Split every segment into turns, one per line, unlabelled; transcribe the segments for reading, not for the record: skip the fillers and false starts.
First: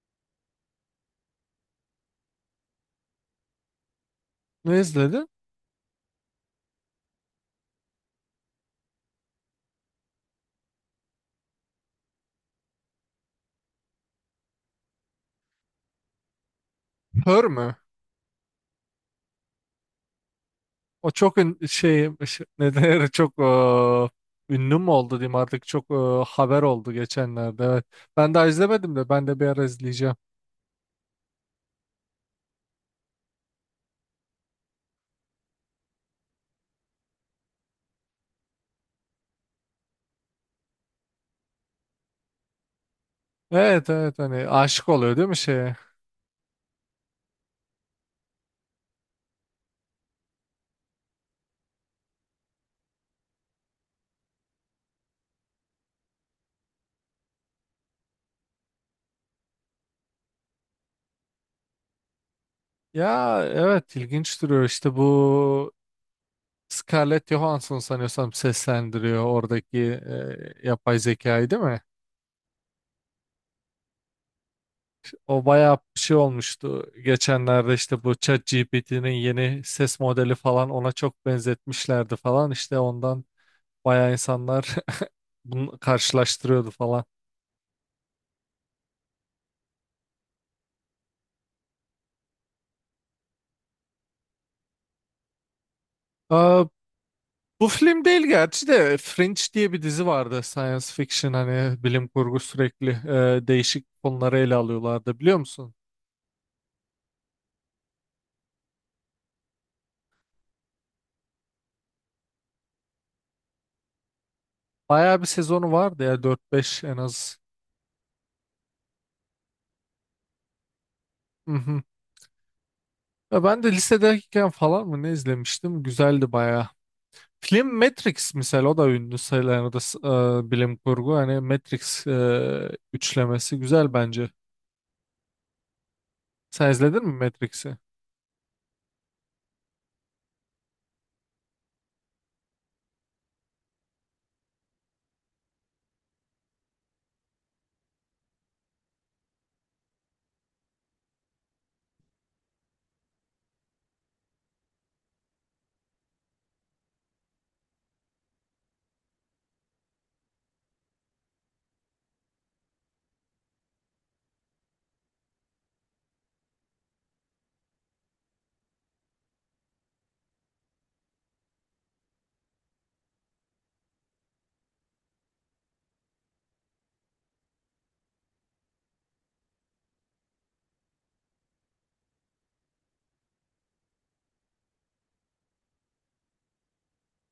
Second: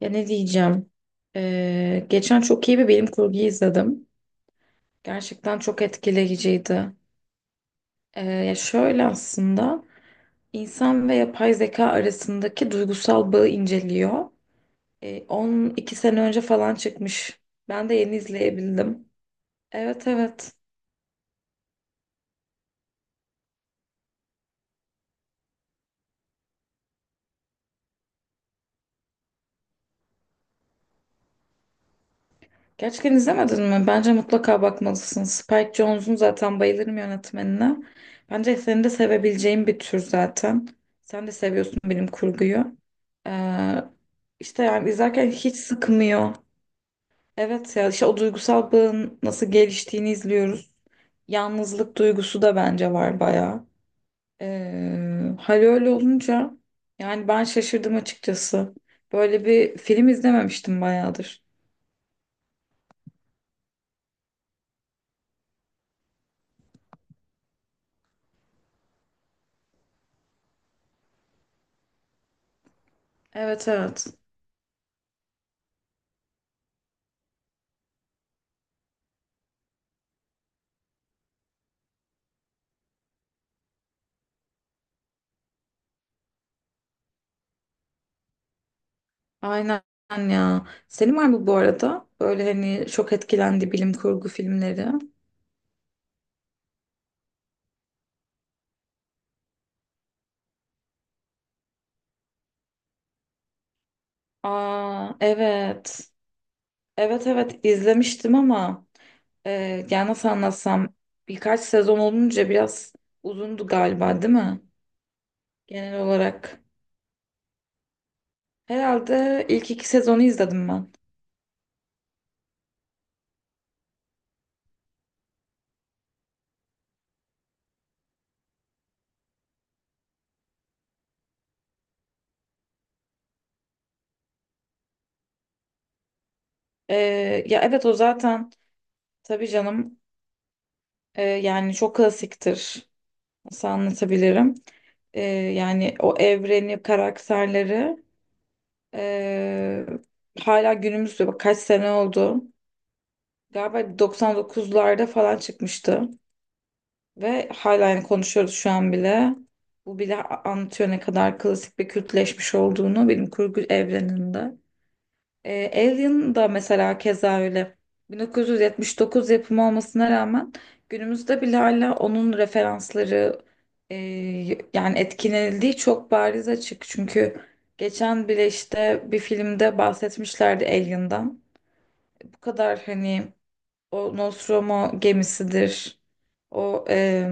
Ya ne diyeceğim? Geçen çok iyi bir bilim kurgu izledim.
Ne izledin?
Gerçekten çok etkileyiciydi. Ya şöyle, aslında insan ve yapay zeka arasındaki duygusal bağı inceliyor. 12 sene önce falan çıkmış.
Her mü?
Ben de yeni izleyebildim. Evet, evet.
O çok ne denir, çok ünlü mü oldu diyeyim artık, çok haber oldu geçenlerde, evet. Ben daha izlemedim de, ben de bir ara izleyeceğim.
Gerçekten izlemedin mi? Bence mutlaka bakmalısın. Spike Jonze'un zaten bayılırım yönetmenine. Bence senin de sevebileceğin bir tür zaten. Sen de seviyorsun bilim kurguyu. Ee,
Evet evet, hani
işte
aşık
yani
oluyor değil
izlerken
mi
hiç
şeye?
sıkmıyor. Evet ya, işte o duygusal bağın nasıl geliştiğini izliyoruz. Yalnızlık duygusu da bence var bayağı. Hal öyle olunca yani ben şaşırdım açıkçası. Böyle bir film izlememiştim bayağıdır.
Ya evet, ilginç duruyor işte. Bu Scarlett Johansson sanıyorsam seslendiriyor oradaki yapay zekayı değil mi?
Evet, evet.
O bayağı bir şey olmuştu. Geçenlerde işte bu ChatGPT'nin yeni ses modeli falan ona çok benzetmişlerdi falan. İşte ondan bayağı insanlar bunu karşılaştırıyordu falan.
Aynen ya. Senin var mı bu arada? Böyle hani çok etkilendi bilim kurgu filmleri.
Aa, bu film değil gerçi de Fringe diye bir dizi vardı. Science fiction, hani bilim kurgu, sürekli değişik konuları ele
Aa,
alıyorlardı, biliyor musun?
evet. Evet, evet, izlemiştim ama e, yani nasıl anlatsam, birkaç sezon olunca biraz uzundu galiba, değil mi?
Bayağı bir sezonu
Genel
vardı ya, dört
olarak.
beş en az.
Herhalde ilk iki sezonu izledim ben.
Hı hı. Ya ben de lisedeyken falan mı ne izlemiştim? Güzeldi bayağı. Film Matrix misal, o da ünlü sayılan, o da bilim kurgu. Hani Matrix üçlemesi güzel bence. Sen
E,
izledin mi
Ya
Matrix'i?
evet, o zaten tabii canım, yani çok klasiktir. Nasıl anlatabilirim? Yani o evreni, karakterleri. Ee, Hala günümüzde, bak kaç sene oldu. Galiba 99'larda falan çıkmıştı. Ve hala yani konuşuyoruz şu an bile. Bu bile anlatıyor ne kadar klasik ve kültleşmiş olduğunu bilim kurgu evreninde. Alien da mesela keza öyle. 1979 yapımı olmasına rağmen günümüzde bile hala onun referansları, e, yani etkilenildiği çok bariz, açık. Çünkü geçen bile işte bir filmde bahsetmişlerdi Alien'dan. Bu kadar hani. O Nostromo gemisidir. O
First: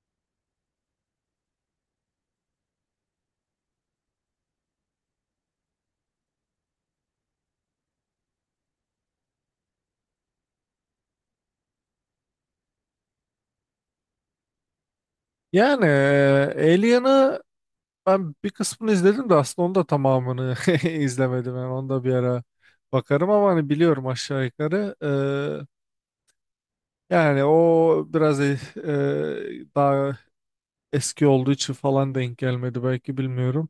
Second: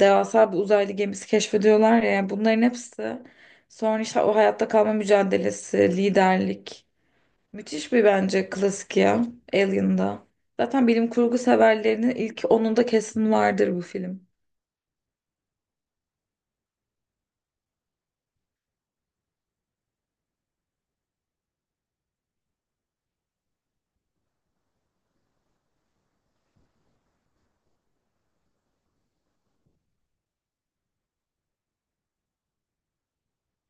devasa bir uzaylı gemisi keşfediyorlar ya, yani bunların hepsi, sonra işte o hayatta kalma mücadelesi, liderlik. Müthiş bir bence klasik ya Alien'da. Zaten bilim kurgu severlerinin ilk onunda kesin vardır bu film.
Yani Alien'ı ben bir kısmını izledim de, aslında onu da tamamını izlemedim. Yani onu da bir ara bakarım ama hani biliyorum aşağı yukarı. Yani o biraz daha eski olduğu için falan denk gelmedi belki, bilmiyorum.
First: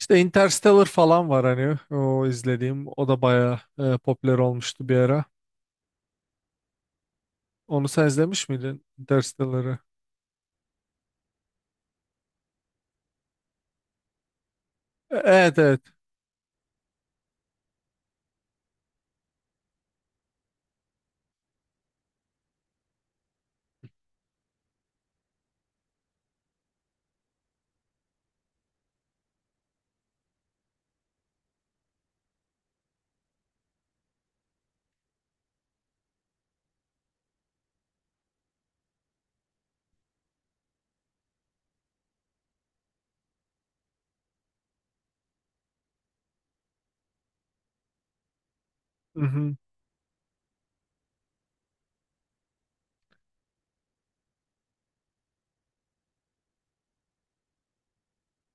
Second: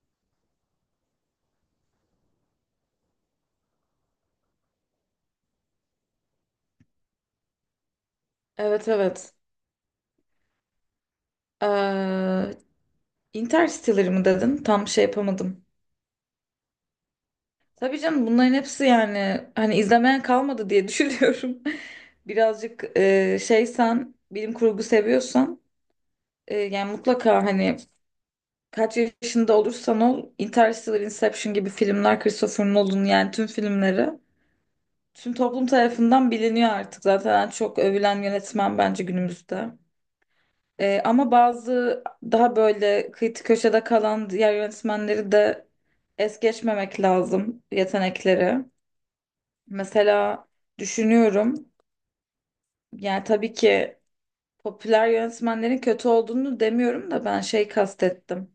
İşte Interstellar falan var, hani o izlediğim, o da bayağı popüler olmuştu bir ara. Onu sen izlemiş miydin,
Evet, evet.
Interstellar'ı?
Ee, Interstellar mı dedin? Tam şey
Evet
yapamadım.
evet.
Tabii canım, bunların hepsi yani hani izlemeyen kalmadı diye düşünüyorum. Birazcık şeysen, bilim kurgu seviyorsan, yani mutlaka hani kaç yaşında olursan ol Interstellar, Inception gibi filmler, Christopher Nolan yani tüm filmleri. Tüm toplum tarafından biliniyor artık, zaten en çok övülen yönetmen bence günümüzde. Ama bazı daha böyle kıyı köşede kalan diğer yönetmenleri de es geçmemek lazım, yetenekleri.
Mhm.
Mesela düşünüyorum, yani tabii ki popüler yönetmenlerin kötü olduğunu demiyorum da, ben şey kastettim.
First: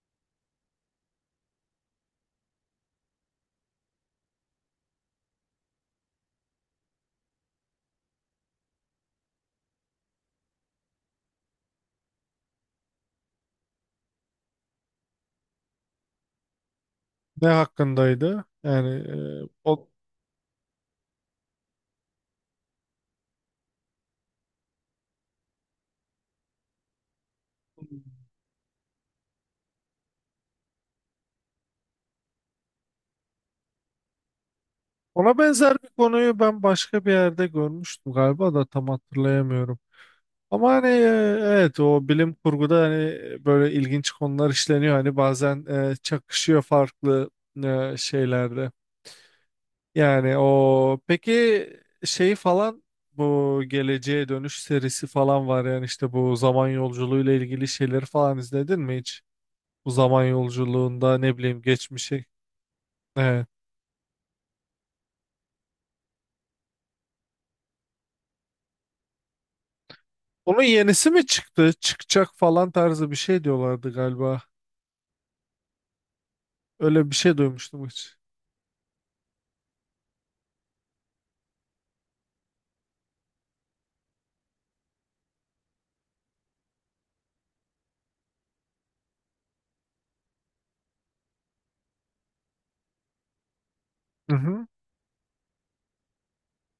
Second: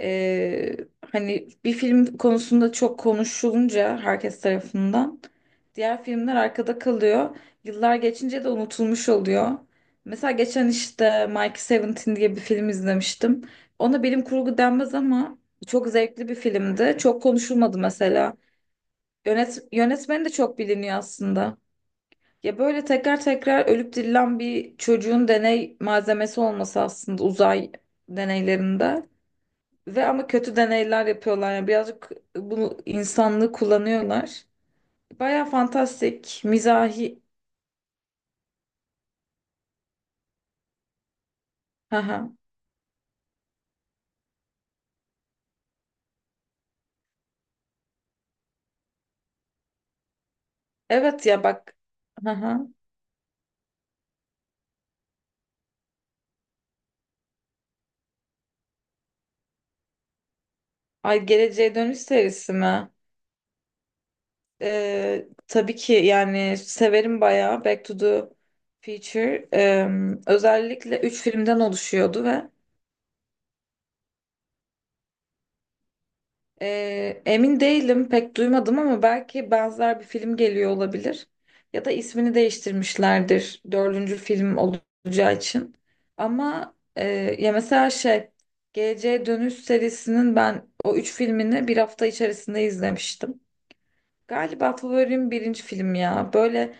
Ee, Hani bir film konusunda çok konuşulunca herkes tarafından, diğer filmler arkada kalıyor. Yıllar geçince de unutulmuş oluyor. Mesela geçen işte Mike Seventeen diye bir film izlemiştim. Ona bilim kurgu denmez ama çok zevkli bir filmdi. Çok
Ne
konuşulmadı mesela.
hakkındaydı? Yani e,
Yönet
o,
yönetmeni de çok biliniyor aslında. Ya böyle tekrar tekrar ölüp dirilen bir çocuğun deney malzemesi olması, aslında uzay deneylerinde. Ve ama kötü deneyler yapıyorlar. Yani birazcık bunu, insanlığı kullanıyorlar.
ona
Baya
benzer bir konuyu
fantastik,
ben başka bir
mizahi.
yerde görmüştüm galiba da tam hatırlayamıyorum. Ama hani, evet, o
Haha.
bilim kurguda hani böyle ilginç konular işleniyor. Hani bazen çakışıyor farklı şeylerde. Yani o
Evet ya,
peki,
bak.
şey
Haha.
falan, bu Geleceğe Dönüş serisi falan var. Yani işte bu zaman yolculuğuyla ilgili şeyleri falan izledin mi hiç? Bu zaman yolculuğunda,
Ay,
ne bileyim,
Geleceğe Dönüş
geçmişi.
serisi mi?
Evet.
Tabii ki, yani severim bayağı Back to the Future.
Onun
Özellikle
yenisi
3
mi
filmden
çıktı?
oluşuyordu
Çıkacak
ve
falan tarzı bir şey diyorlardı galiba. Öyle bir şey
Emin
duymuştum
değilim,
hiç.
pek duymadım ama belki benzer bir film geliyor olabilir. Ya da ismini değiştirmişlerdir dördüncü film olacağı için. Ama ya mesela şey, Geleceğe Dönüş serisinin ben o üç filmini bir hafta içerisinde izlemiştim.
Hı hı.
Galiba favorim birinci film ya. Böyle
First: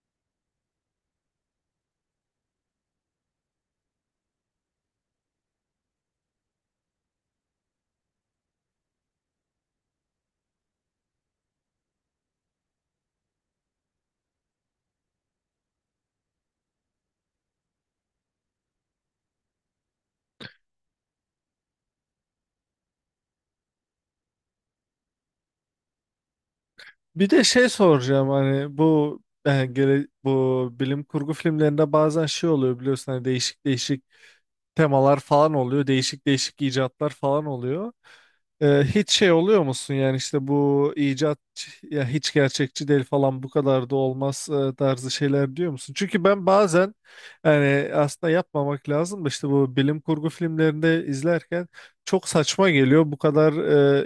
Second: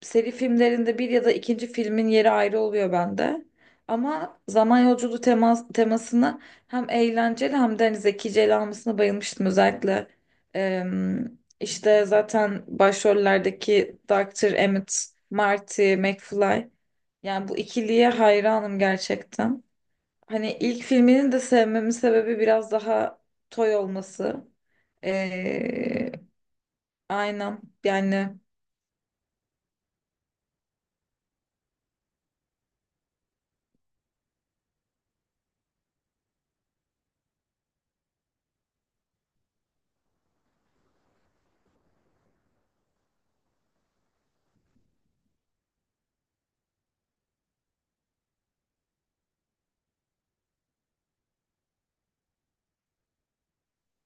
seri filmlerinde bir ya da ikinci filmin yeri ayrı oluyor bende. Ama zaman yolculuğu temasını hem eğlenceli hem de hani zekice ele almasına bayılmıştım. Özellikle işte zaten başrollerdeki doktor Emmett, Marty, McFly. Yani bu ikiliye hayranım gerçekten. Hani ilk filminin de sevmemin sebebi biraz daha toy olması. Ee,
Bir de
aynen
şey soracağım.
yani.
Hani bu bu bilim kurgu filmlerinde bazen şey oluyor biliyorsun, hani değişik değişik temalar falan oluyor. Değişik değişik icatlar falan oluyor. Hiç şey oluyor musun, yani işte bu icat ya hiç gerçekçi değil falan, bu kadar da olmaz tarzı şeyler diyor musun? Çünkü ben bazen, yani aslında yapmamak lazım da, işte bu bilim kurgu filmlerinde izlerken çok saçma geliyor. Bu kadar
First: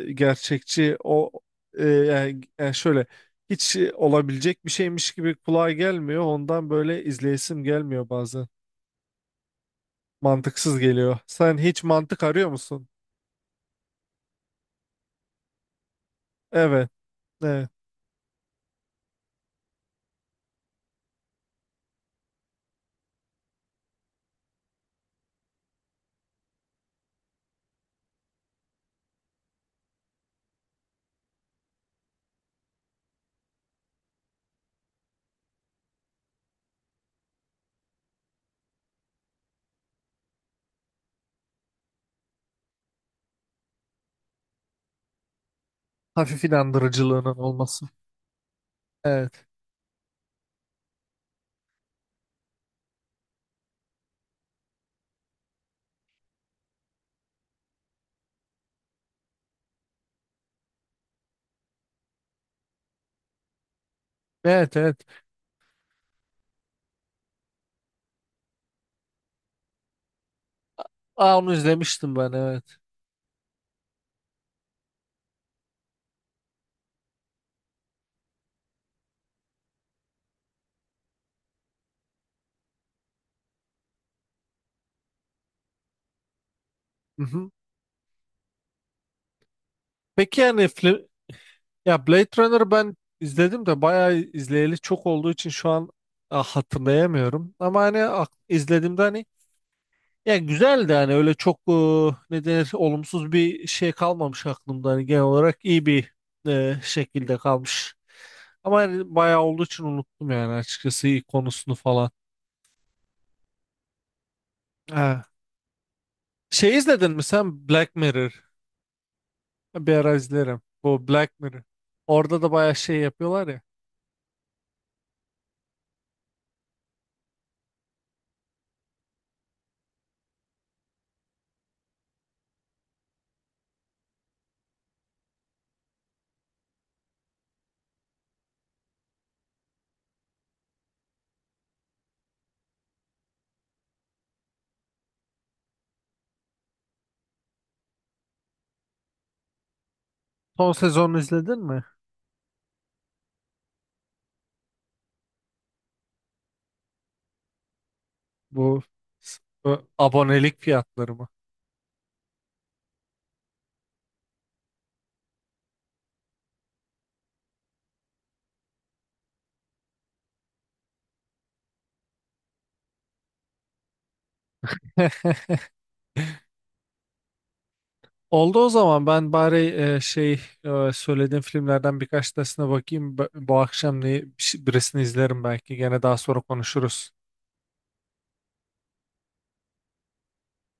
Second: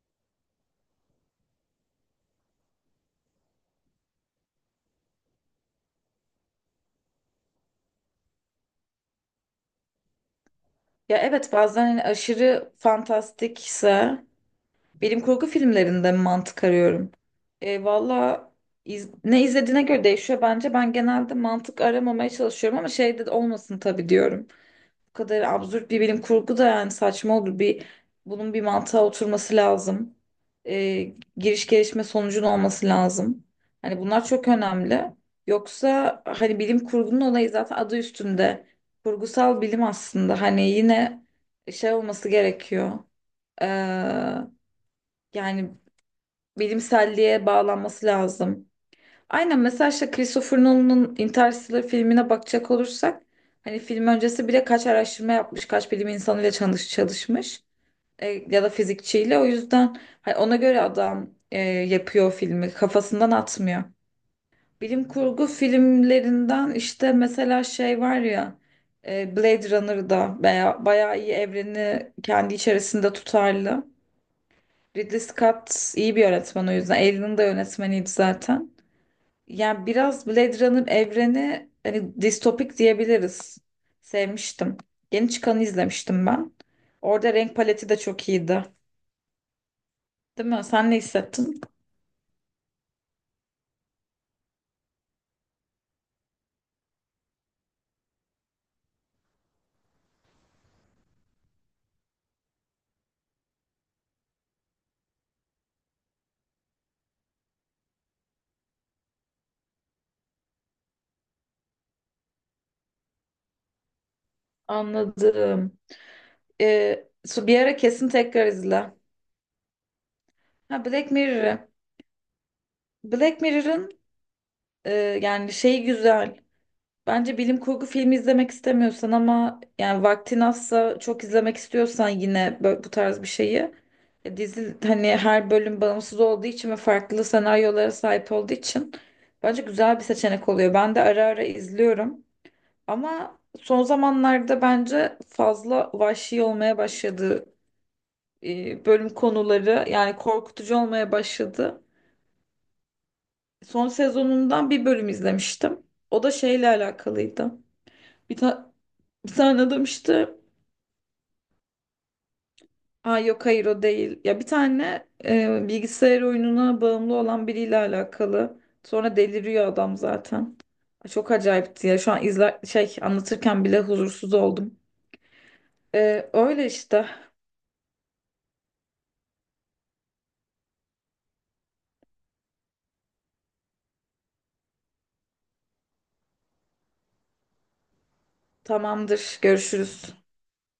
gerçekçi yani şöyle, hiç olabilecek bir şeymiş gibi kulağa gelmiyor. Ondan böyle izleyesim gelmiyor bazen. Mantıksız geliyor.
Ya evet,
Sen hiç
bazen hani
mantık arıyor
aşırı
musun?
fantastikse bilim kurgu filmlerinde mantık
Evet.
arıyorum.
Evet.
Valla ne izlediğine göre değişiyor bence. Ben genelde mantık aramamaya çalışıyorum ama şey de olmasın tabii diyorum. Bu kadar absürt bir bilim kurgu da yani saçma olur. Bunun bir mantığa oturması lazım. Giriş, gelişme, sonucun olması lazım. Hani bunlar çok önemli. Yoksa hani bilim kurgunun olayı zaten adı üstünde. Kurgusal bilim aslında. Hani yine şey olması gerekiyor. Ee, Yani
Hafif inandırıcılığının
bilimselliğe
olması.
bağlanması lazım.
Evet.
Aynen, mesela işte Christopher Nolan'ın Interstellar filmine bakacak olursak, hani film öncesi bile kaç araştırma yapmış, kaç bilim insanıyla çalışmış, ya da fizikçiyle. O yüzden hani ona göre adam yapıyor filmi, kafasından atmıyor.
Evet evet.
Bilim kurgu filmlerinden işte mesela şey var ya, Blade Runner'da bayağı iyi,
Aa, onu
evreni
izlemiştim ben,
kendi
evet.
içerisinde tutarlı. Ridley Scott iyi bir yönetmen o yüzden. Alien'ın da yönetmeniydi zaten. Yani biraz Blade Runner evreni hani distopik diyebiliriz. Sevmiştim. Yeni çıkanı izlemiştim ben.
Hı
Orada
hı.
renk paleti de çok iyiydi.
Peki
Değil
yani
mi? Sen ne hissettin?
ya, Blade Runner ben izledim de bayağı izleyeli çok olduğu için şu an ah, hatırlayamıyorum. Ama hani izlediğimde hani, ya güzel de, hani öyle çok ne denir, olumsuz bir şey kalmamış aklımda. Hani genel olarak iyi bir şekilde kalmış. Ama hani bayağı olduğu için unuttum yani, açıkçası iyi konusunu falan. Ha.
Anladım.
Şey, izledin mi
Bir
sen
ara
Black
kesin
Mirror?
tekrar izle.
Bir ara izlerim.
Ha,
Bu
Black
Black Mirror.
Mirror.
Orada da bayağı şey
Black
yapıyorlar ya.
Mirror'ın e, yani şeyi güzel. Bence bilim kurgu filmi izlemek istemiyorsan ama yani vaktin azsa, çok izlemek istiyorsan yine bu tarz bir şeyi, dizi, hani her bölüm bağımsız olduğu için ve farklı senaryolara sahip olduğu için bence güzel bir seçenek oluyor. Ben de ara ara izliyorum ama son zamanlarda bence fazla vahşi olmaya başladı, bölüm konuları yani
Son
korkutucu olmaya
sezonu izledin
başladı.
mi?
Son sezonundan bir bölüm izlemiştim. O da şeyle alakalıydı. Bir ta-
Bu
Bir tane adam
bu
işte.
abonelik fiyatları mı?
Aa, yok hayır, o değil. Ya bir tane bilgisayar oyununa bağımlı olan biriyle alakalı. Sonra deliriyor adam zaten. Çok acayipti ya. Şu an izler şey anlatırken bile huzursuz oldum. Öyle işte.
Oldu, o zaman ben bari şey, söylediğim filmlerden birkaç tanesine bakayım. Bu akşam birisini izlerim belki. Gene daha sonra konuşuruz.
Tamamdır. Görüşürüz.